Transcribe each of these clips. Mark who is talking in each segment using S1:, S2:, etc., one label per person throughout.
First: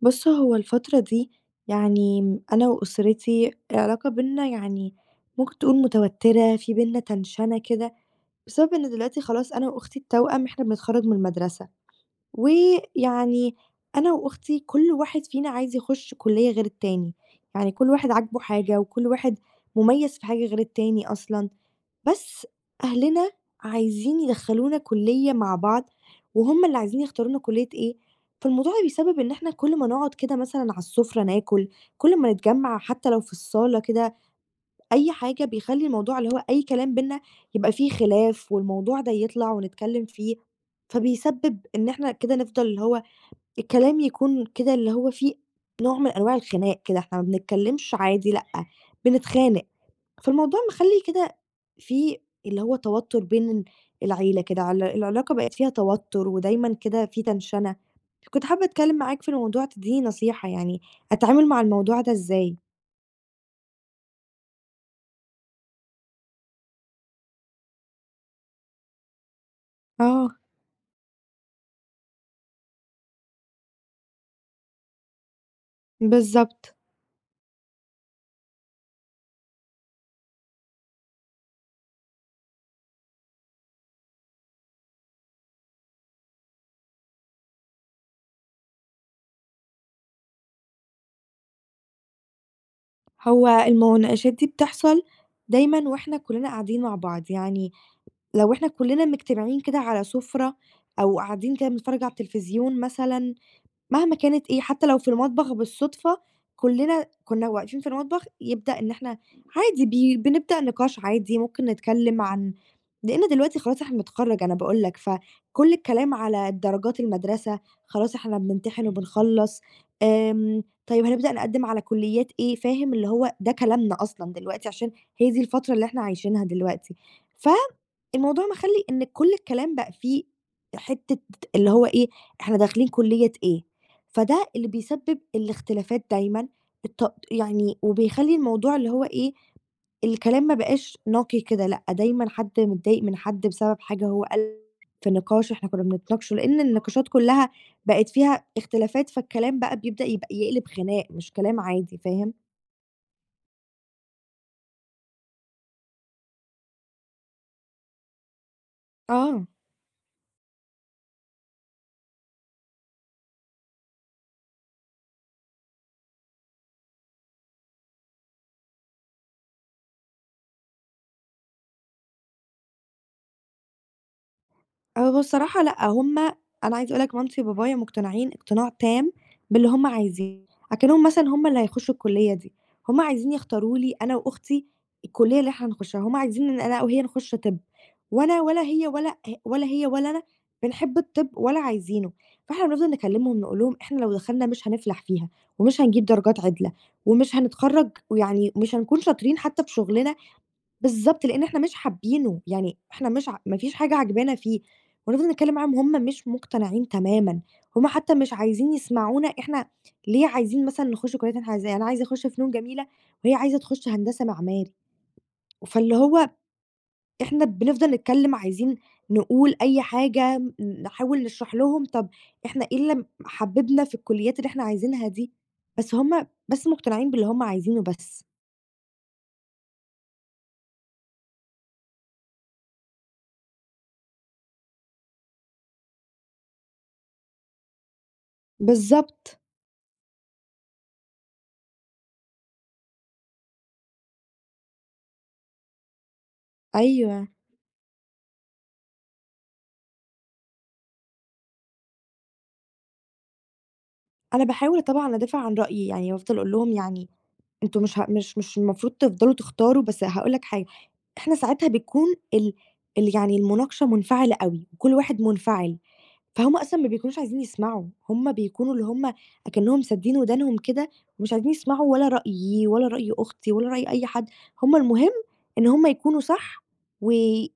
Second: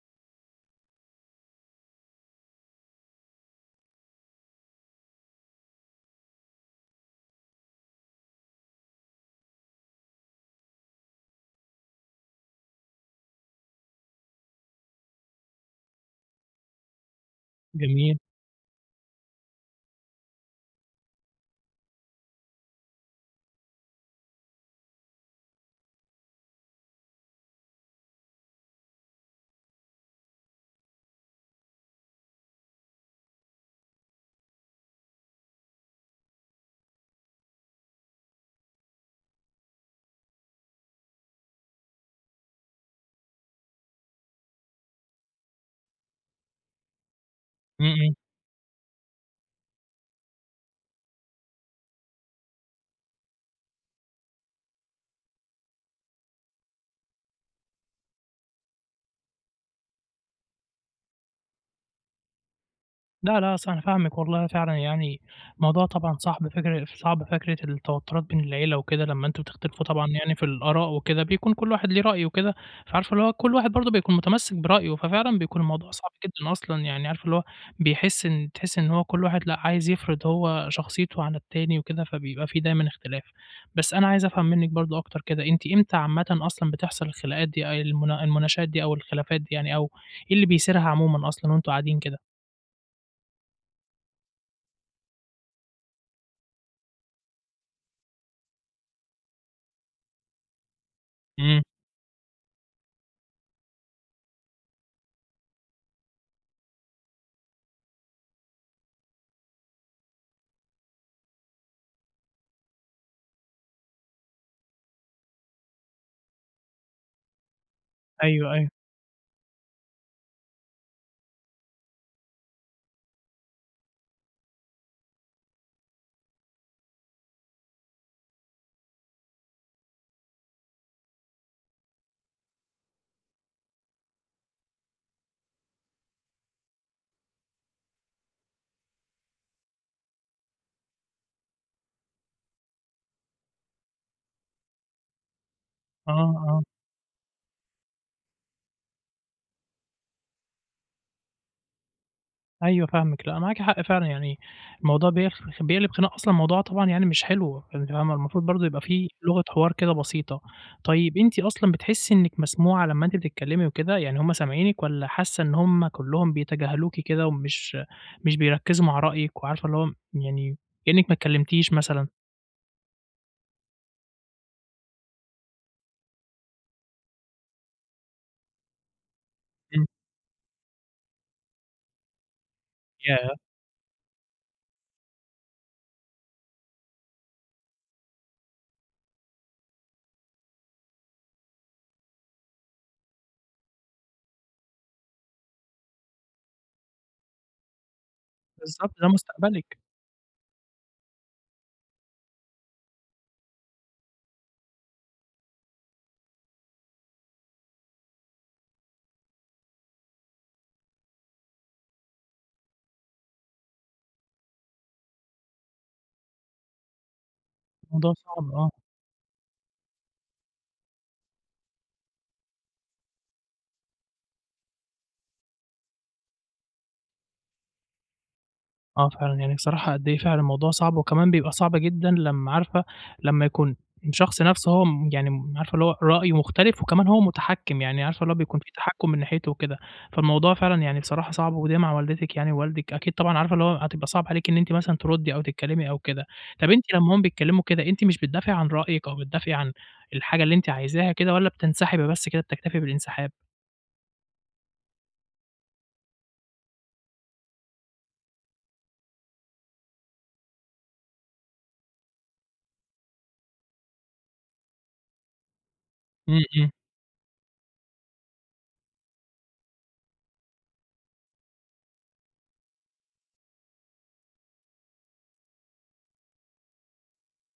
S1: بُص، هو الفترة دي يعني م أنا وأسرتي العلاقة بيننا يعني ممكن تقول متوترة، في بيننا تنشنة كده، بسبب إن دلوقتي خلاص أنا وأختي التوأم إحنا بنتخرّج من المدرسة، ويعني أنا وأختي كل واحد فينا عايز يخُش كُلّية غير التاني، يعني كل واحد
S2: جميل،
S1: عاجبه حاجة، وكل واحد مُميّز في حاجة غير التاني أصلًا. بس أهلنا عايزين يدخّلونا كُلّية مع بعض، وهُم اللي عايزين يختارونا كُلّية إيه، فالموضوع بيسبب إن إحنا كل ما نقعد كده مثلًا على السُفرة ناكُل، كل ما نتجمّع حتى لو في الصالة كده، أي حاجة بيخلّي الموضوع اللي هو أي كلام بيننا يبقى فيه خلاف والموضوع ده يطلع ونتكلّم فيه، فبيسبب إن إحنا كده نفضل اللي هو الكلام يكون كده اللي هو فيه نوع من أنواع الخناق كده، إحنا ما
S2: إمم،
S1: بنتكلمش
S2: إمم.
S1: عادي لأ، بنتخانق، فالموضوع مخلّي كده في اللي هو توتر العيلة كده، العلاقة بقت فيها توتر ودايمًا كده في تنشنة، كنت حابة أتكلم معاك في الموضوع تدّيني نصيحة يعني أتعامل مع الموضوع ده إزاي؟
S2: لا، لا، أصل أنا فاهمِك والله فعلًا يعني الموضوع طبعًا صعب فكرة التوتُّرات بين العيلة وكده لمّا أنتم بتختلفوا طبعًا
S1: آه،
S2: يعني في الآراء وكده، بيكون كل واحد ليه رأي وكده، فعارفة اللي هو كل واحد برضه بيكون متمسِّك برأيه، ففعلًا بيكون الموضوع صعب جدًا
S1: بالضبط،
S2: أصلًا، يعني عارفة اللي هو بيحس إن تحسّي إن هو كل واحد لأ، عايز يفرض هو شخصيته على التاني وكده، فبيبقى في دايمًا اختلاف. بس أنا عايز أفهم منِّك برضه أكتر كده، أنتِ إمتى عامةً أصلًا بتحصل الخناقات دي أ المنا المناشات دي أو الخلافات دي يعني أو إيه اللي بيثيرها عمومًا أصلًا وأنتم قاعدين كده؟
S1: هو المناقشات دي بتحصل دايمًا وإحنا كلنا قاعدين مع بعض، يعني لو إحنا كلّنا مجتمعين كده على سُفرة أو قاعدين
S2: إمم.
S1: كده بنتفرّج على التلفزيون مثلًا مهما كانت إيه، حتى لو في المطبخ بالصدفة كُلّنا كُنّا واقفين في المطبخ يبدأ إن إحنا عادي بي بنبدأ نقاش عادي، ممكن نتكلّم عن لإن دلوقتي خلاص إحنا بنتخرّج أنا باقول لك، فكل الكلام على درجات المدرسة، خلاص إحنا
S2: أيوه، أيوه.
S1: بنمتحن وبنخلّص، طيب هنبدأ نقدّم على كُلّيات إيه، فاهم؟ اللي هو ده كلامنا أصلًا دلوقتي عشان هي دي الفترة اللي إحنا عايشينها دلوقتي، فالموضوع مخلّي إن كل الكلام بقى فيه حتّة اللي هو إيه، إحنا داخلين كُلّية إيه؟ فده اللي بيسبب الاختلافات دايمًا يعني وبيخلّي الموضوع اللي هو إيه، الكلام ما بقاش نقي كده لأ، دايمًا حد متضايق من حد بسبب حاجة هو قالها في نقاش إحنا كنا
S2: آه،
S1: بنتناقشه، لإن
S2: آه.
S1: النقاشات كلّها بقت فيها اختلافات، فالكلام بقى بيبدأ يبقى يقلب خناق مش كلام عادي، فاهم؟
S2: أيوه فاهمِك. لأ، معاكِ حق فعلًا يعني الموضوع بيقلب خناقة أصلًا الموضوع طبعًا يعني مش حلو، أنتِ فاهمة، المفروض برضه يبقى في لغة
S1: آه.
S2: حوار كده بسيطة. طيب أنتِ أصلًا بتحسّي إنِّك مسموعة لمّا أنتِ بتتكلّمي وكده، يعني هم سامعينِك والّا حاسّة إن هم كلّهم بيتجاهلوكِ كده ومش مش بيركّزوا مع رأيِك وعارفة اللي هو يعني كإنِّك ما اتكلّمتيش مثلًا؟
S1: هو الصراحة لأ، هم أنا عايزة أقول لك مامتي وبابايا مقتنعين اقتناع تام باللي
S2: إمم،
S1: هم عايزينه، أكنهم مثلًا هم اللي هيخشوا الكلية دي، هم عايزين
S2: ياه!
S1: يختاروا لي أنا وأختي الكلية اللي إحنا هنخشها، هم عايزين إن أنا وهي نخش طِب، وأنا ولا هي ولا هي ولا أنا بنحب الطِب ولا عايزينه، فإحنا بنفضل نكلمهم نقول لهم إحنا لو دخلنا مش هنفلح فيها، ومش هنجيب درجات عدلة، ومش هنتخرج ويعني مش
S2: بالضبط،
S1: هنكون
S2: ده
S1: شاطرين حتى في
S2: مستقبلِك،
S1: شغلنا بالضبط، لإن إحنا مش حابينه، يعني إحنا مش ع ما فيش حاجة عاجبانا فيه، ونفضل نتكلّم معاهم هُم مش مقتنعين تمامًا، هُم حتى مش عايزين يسمعونا إحنا ليه عايزين مثلًن نخُش كُلّيات إحنا عايزاها، أنا عايزة أخُش فنون جميلة وهي عايزة تخُش هندسة معماري، فاللي هو إحنا بنفضل
S2: الموضوع
S1: نتكلّم
S2: صعب، آه.
S1: عايزين نقول أي حاجة، نحاول نشرح لهم طَب إحنا إيه اللي حبّبنا في الكُلّيات اللي إحنا عايزينها دي، بس هُم مقتنعين باللي هُم عايزينه بس.
S2: آه فعلًا، يعني بصراحة قد إيه فعلًا الموضوع صعب، وكمان بيبقى صعب جدًا لمّا عارفة لمّا يكون الشخص نفسه هو م يعني م عارفة اللي هو رأيه مختلف، وكمان هو متحكّم، يعني عارفة اللي هو بيكون في تحكُّم من
S1: بالضبط،
S2: ناحيته وكده، فالموضوع فعلًا يعني بصراحة صعب، وده مع والدتِك يعني ووالدِك أكيد طبعًا عارفة اللي هو هتبقى صعب عليكِ إن أنتِ مثلًا تردّي أو تتكلّمي أو كده. طَب أنتِ لمّا هُم
S1: أيوه.
S2: بيتكلّموا كده، أنتِ مش بتدافعي عن رأيِك أو بتدافعي عن الحاجة اللي أنتِ عايزاها كده والّا بتنسحبي بس كده بتكتفي بالانسحاب؟
S1: أنا باحاول طبعًا أدافع عن رأيي، يعني بافضل أقول لهم يعني أنتم مش ه مش مش المفروض تفضلوا تختاروا، بس هاقول لك حاجة، إحنا ساعتها بتكون ال يعني المناقشة منفعلة أوي، وكل واحد منفعل،
S2: إمم،
S1: فهُم
S2: إمم،
S1: أصلًا ما بيكونوش عايزين يسمعوا، هُم بيكونوا اللي هُم أكنّهم سادين ودانهم كده، ومش عايزين يسمعوا ولا رأيي ولا رأي أختي ولا رأي أي حد، هُم المهم إن هُم يكونوا صح و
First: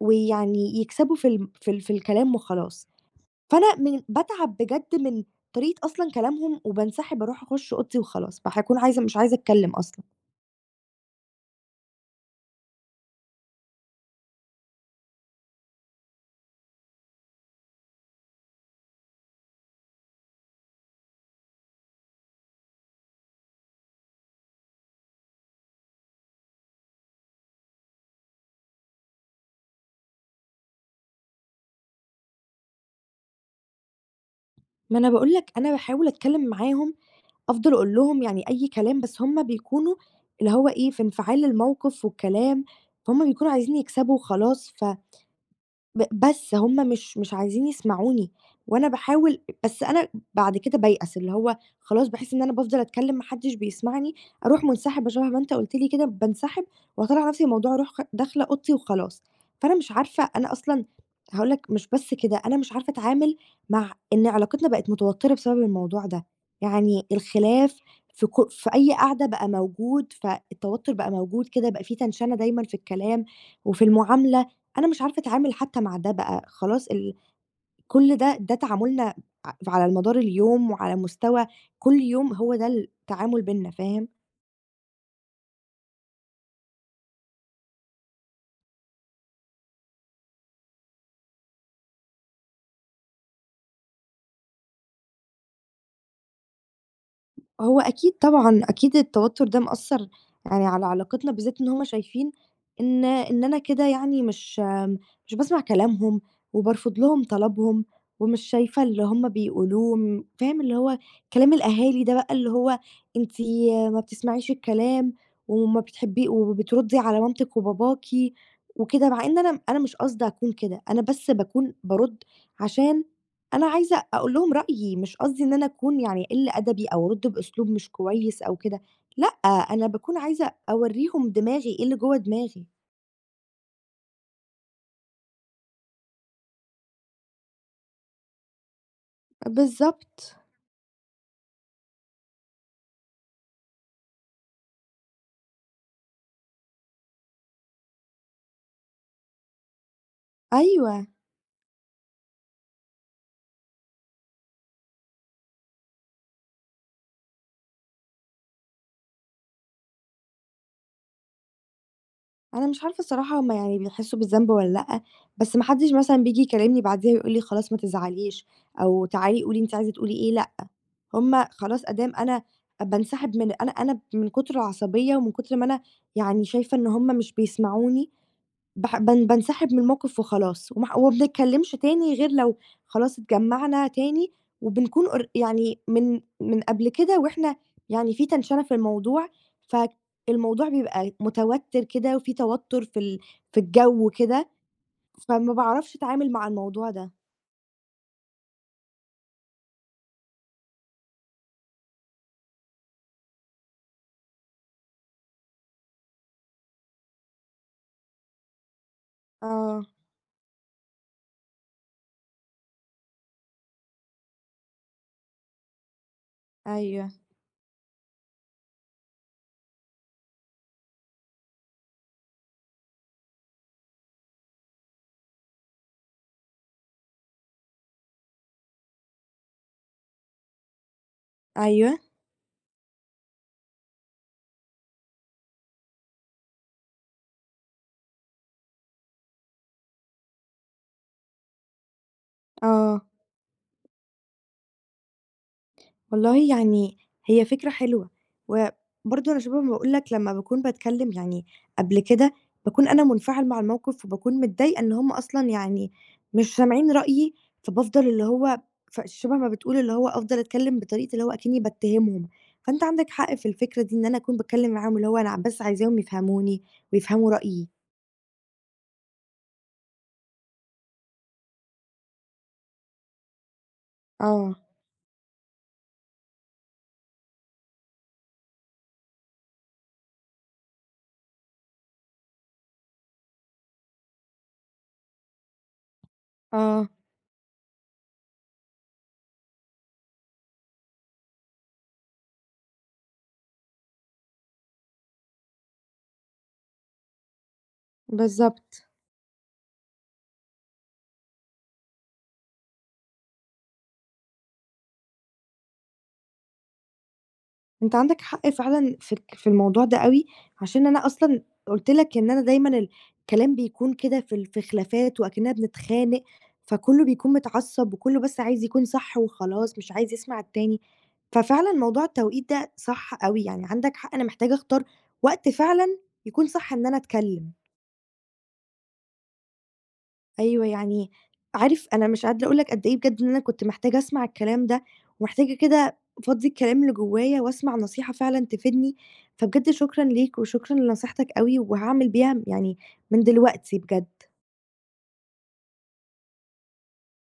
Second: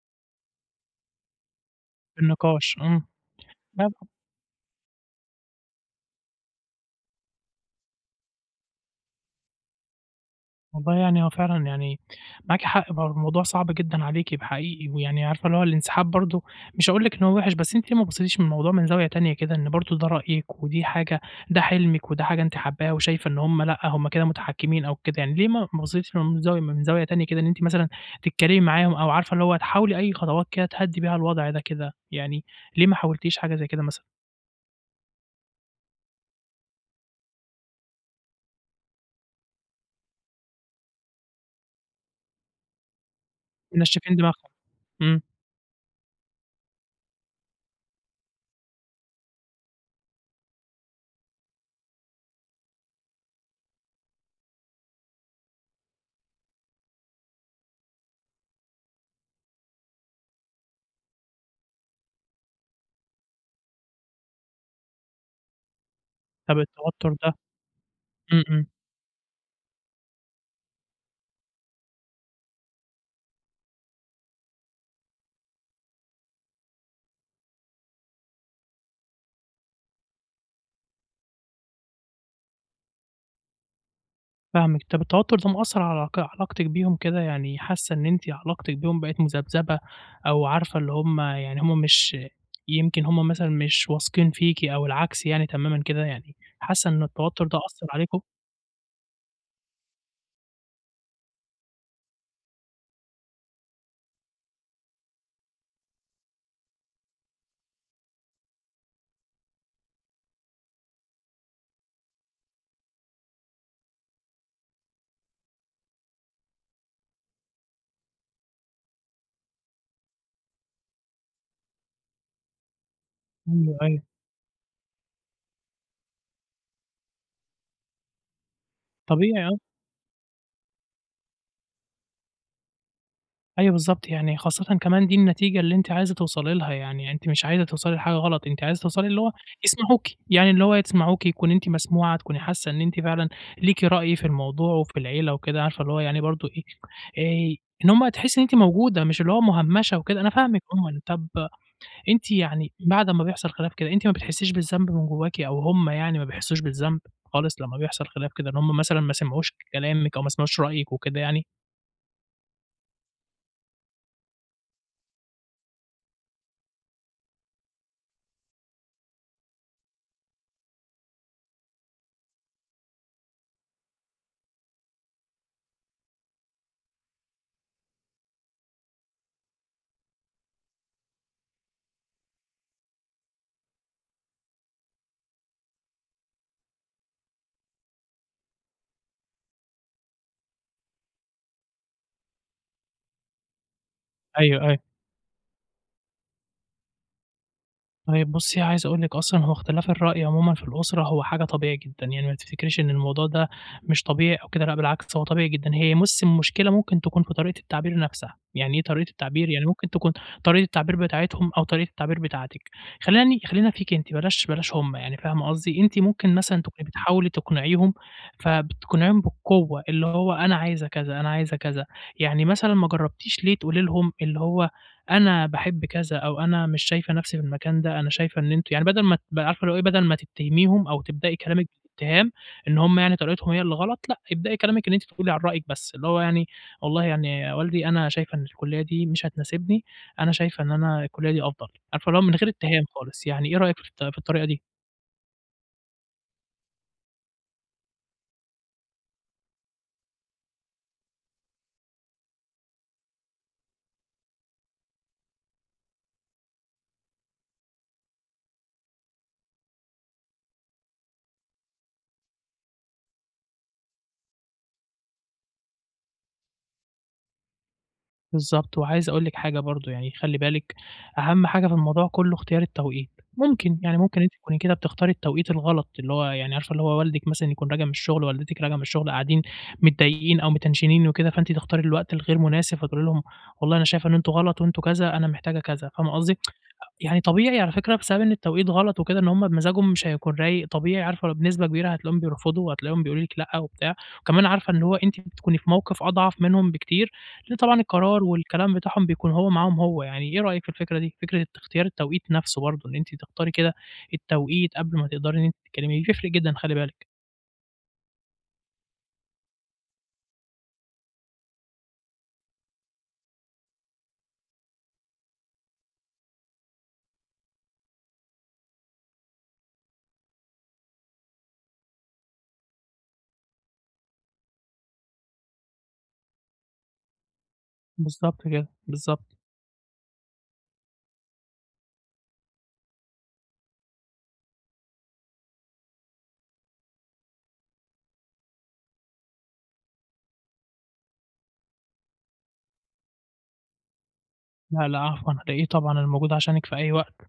S1: ويعني يكسبوا في الم في ال في الكلام
S2: بالنقاش،
S1: وخلاص.
S2: إمم.
S1: فأنا باتعب بجد من طريقة أصلًا كلامهم، وبانسحب أروح أخُش أوضتي وخلاص، باكون مش عايزة أتكلّم أصلًا.
S2: والله يعني هو فعلًا يعني معاكِ حق بقى الموضوع صعب جدًا عليكِ حقيقي، ويعني عارفة اللي هو الانسحاب برضه مش هاقول لِك إن هو وِحِش، بس أنتِ ليه ما بصيتيش من الموضوع من زاوية تانية كده، إن برضه ده رأيِك ودي حاجة ده حلمِك وده حاجة أنتِ حاباها وشايفة إن هم لأ، هم كده متحكمين أو كده، يعني ليه ما بصيتيش من زاوية تانية كده إن أنتِ مثلًا تتكلمي معاهم أو عارفة اللي هو تحاولي أي خطوات كده تهدّي بيها الوضع ده كده، يعني ليه ما حاولتيش حاجة زي كده مثلًا؟
S1: ما أنا باقول لك أنا باحاول أتكلّم معاهم، أفضل أقول لهم يعني أي كلام، بس هُم بيكونوا اللي هو إيه، في انفعال الموقف والكلام، فهُم بيكونوا عايزين
S2: منشِّفين
S1: يكسبوا
S2: دماغهم،
S1: وخلاص، ف
S2: إمم،
S1: ب بس هُم مش عايزين يسمعوني، وأنا باحاول بس أنا بعد كده بايأس، اللي هو خلاص باحس إن أنا بافضل أتكلّم ما حدش بيسمعني، أروح منسحبة شبه ما أنت قُلت لي كده بانسحب وأطلّع نفْسي من الموضوع أروح داخلة أوضتي وخلاص، فأنا مش عارفة أنا أصلًا هاقول لك مش بس كده، أنا مش عارفة أتعامل مع إن علاقتنا بقت متوتّرة بسبب الموضوع ده،
S2: طَب
S1: يعني
S2: التوتر ده
S1: الخلاف في
S2: إمم،
S1: ك
S2: إمم.
S1: في أي قعدة بقى موجود، فالتوتّر بقى موجود كده، بقى في تنشنة دايمًا في الكلام وفي المعاملة. أنا مش عارفة أتعامل حتى مع ده بقى، خلاص كل ده تعاملنا على مدار اليوم وعلى مستوى كل يوم هو ده التعامل بيننا، فاهم؟
S2: فاهمِك. طَب التوتُّر ده مأثّر على علاقتِك بيهم كده، يعني حاسّة إن أنتِ علاقتِك بيهم بقت مذبذبة أو عارفة اللي هم يعني هم مش يمكن هم مثلًا مش واثقين فيكِ أو العكس يعني تمامًا كده، يعني حاسّة إن التوتُّر ده
S1: هو
S2: أثّر
S1: أكيد
S2: عليكم؟
S1: طبعًا، أكيد التوتر ده مأثّر يعني على علاقتنا، بالذات إن هم شايفين إن أنا كده يعني مش باسمع كلامهم، وبارفض لهم طلبهم، ومش شايفة اللي هم بيقولوه، فاهم اللي هو كلام الأهالي ده بقى اللي هو أنتِ ما بتسمعيش الكلام، وما بتحبي وبتردّي على مامتِك وباباكِ وكده، مع إن أنا مش قصدي أكون كده، أنا بس باكون بارُد عشان أنا
S2: أيوه، أيوه.
S1: عايزة أقول لهم رأيي، مش قصدي إن أنا أكون يعني قِلّ أدبي أو أرُدّ بأسلوب مش كويس أو كده، لأ،
S2: طبيعي
S1: أنا باكون عايزة أورّيهم دماغي، إيه اللي جوّه دماغي.
S2: أيوه بالضبط، يعني خاصةً كمان دي النتيجة اللي أنتِ عايزة توصلي لها، يعني أنتِ مش عايزة توصلي لحاجة غلط، أنتِ عايزة توصلي اللي هو يسمعوكِ،
S1: بالضبط،
S2: يعني اللي هو يسمعوكِ، تكوني أنتِ مسموعة، تكوني حاسة إن أنتِ فعلًا ليكِ رأي في الموضوع وفي العيلة وكده، عارفة اللي هو يعني برضه إيه، آآ إن هم تحسي إن أنتِ موجودة، مش اللي هو مهمشة وكده، أنا فاهمِك عمومًا.
S1: أيوه.
S2: طب أنتِ يعني بعد ما بيحصل خلاف كده، أنتِ ما بتحسيش بالذنب من جواكِ أو هم يعني ما بيحسوش بالذنب خالص لما بيحصل خلاف كده، إن هم مثلًا ما سمعوش كلامِك أو ما سمعوش رأيِك وكده يعني؟
S1: أنا مش عارفة الصراحة هُم يعني بيحسّوا بالذنب والّا لأ، بس ما حدّش مثلًا بييجي يكلّمني بعديها ويقول لي خلاص ما تزعليش أو تعالي قولي أنتِ عايزة تقولي إيه، لأ، هُم خلاص أدام أنا بانسحب من أنا من كُتر العصبية ومن كُتر ما أنا يعني شايفة إن هُم مش بيسمعوني باح بان بانسحب من الموقف وخلاص، ومح وما بنتكلمش تاني غير لو خلاص اتجمّعنا تاني، وبنكون يعني من قبل كده وإحنا يعني في تنشنة في الموضوع، فالموضوع بيبقى متوتر كده وفي توتر في الجو كده،
S2: أيوه، أيوه.
S1: فما باعرفش أتعامل مع الموضوع ده.
S2: طيب بُصّي، عايز أقول لِك أصلًا هو اختلاف الرأي عمومًا في الأسرة هو حاجة طبيعي جدًا، يعني ما تفتكريش إن الموضوع ده مش طبيعي أو كده، لأ بالعكس هو طبيعي جدًا. هي بُصّي، المشكلة ممكن تكون في طريقة التعبير نَفْسها، يعني إيه طريقة التعبير؟ يعني
S1: آه،
S2: ممكن تكون طريقة التعبير بتاعتهم أو طريقة التعبير بتاعتِك. خلّينا فيكِ أنتِ، بلاش هم يعني، فاهمة قصدي؟ أنتِ ممكن مثلًا تكوني
S1: أيوه،
S2: بتحاولي تقنعيهم، فبتقنعيهم بالقوة، اللي هو أنا عايزة كذا، أنا عايزة كذا. يعني مثلًا ما جرّبتيش ليه تقولي لهم اللي هو أنا باحب كذا، أو أنا مش شايفة نفسي في المكان ده، أنا شايفة إن أنتم يعني بدل ما عارفة اللي هو إيه، بدل ما تتهميهم أو تبدئي كلامِك
S1: أيوه،
S2: باتهام إن هم يعني طريقتهم هي اللي غلط، لأ، ابدئي كلامِك إن أنتِ تقولي عن رأيِك بس، اللي هو يعني والله يعني يا والدي أنا شايفة إن الكلية دي مش هتناسبني، أنا شايفة إن أنا الكلية دي أفضل، عارفة اللي هو من غير اتهام
S1: آه.
S2: خالص، يعني إيه رأيك في الطريقة دي؟
S1: والله يعني هي فكرة حلوة، وبرضه أنا شبه ما باقول لك لمّا باكون باتكلّم يعني قبل كده، باكون أنا منفعل مع الموقف وباكون متضايقة إن هُم أصلًا يعني مش سامعين رأيي، فبافضل اللي هو ف شبه ما بتقول اللي هو أفضل أتكلّم بطريقة اللي هو أكنّي باتهمهم، فأنت عندك حق في الفكرة دي إن أنا أكون باتكلّم معاهم اللي هو أنا بس عايزاهم يفهموني ويفهموا رأيي.
S2: بالضبط، وعايز أقول لِك حاجة برضه يعني خلّي بالِك أهم حاجة في الموضوع كلّه اختيار التوقيت، ممكن يعني ممكن أنتِ
S1: آه،
S2: تكوني كده بتختاري التوقيت الغلط، اللي هو يعني عارفة اللي هو والدِك مثلًا يكون راجع من الشغل، والدتِك راجعة من الشغل قاعدين متضايقين أو متنشنين وكده، فأنتِ تختاري الوقت الغير مناسب فتقولي لهم والله أنا شايفة إن أنتم غلط وأنتم كذا، أنا محتاجة كذا، فاهمة قصدي؟
S1: آه،
S2: يعني طبيعي على فكرة بسبب إن التوقيت غلط وكده، إن هُم بمزاجهم مش هيكون رايق، طبيعي عارفة بنسبة كبيرة هتلاقيهم بيرفضوا وهتلاقيهم بيقولوا لِك لأ وبتاع، وكمان عارفة إن هو أنتِ بتكوني في موقف أضعف منهم بكتير، لإن طبعًا القرار والكلام
S1: بالضبط.
S2: بتاعهم بيكون هو معاهم هو يعني، إيه رأيِك في الفكرة دي؟ فكرة اختيار التوقيت نفسه برضه، إن أنتِ تختاري كده التوقيت قبل ما تقدري إن أنتِ تتكلمي، بيفرق جدًا خلي بالِك.
S1: أنت عندك حق فعلًا في الموضوع ده أوي، عشان أنا أصلًا قُلت لك إن أنا دايمًا الكلام بيكون كده في خلافات وأكننا بنتخانق، فكُلّه بيكون متعصب وكُلّه بس عايز يكون صح وخلاص، مش عايز يسمع التاني. ففعلًا موضوع التوقيت ده صح أوي، يعني عندك حق أنا محتاجة أختار وقت فعلًا يكون صح إن أنا أتكلم.
S2: بالضبط كده، بالضبط.
S1: أيوه، يعني عارف أنا مش قادرة أقول لك قد إيه بجد إن أنا كنت محتاجة أسمع الكلام ده، ومحتاجة كده أفضّي الكلام اللي جوايا وأسمع نصيحة فعلًا تفيدني، فبجد شكرًا ليك وشكرًا لنصيحتك أوي، وهاعمل بيها يعني من دلوقتي بجد.
S2: لا، لا عفوًا، على إيه طبعًا، أنا موجود عشانِك في أي وقت.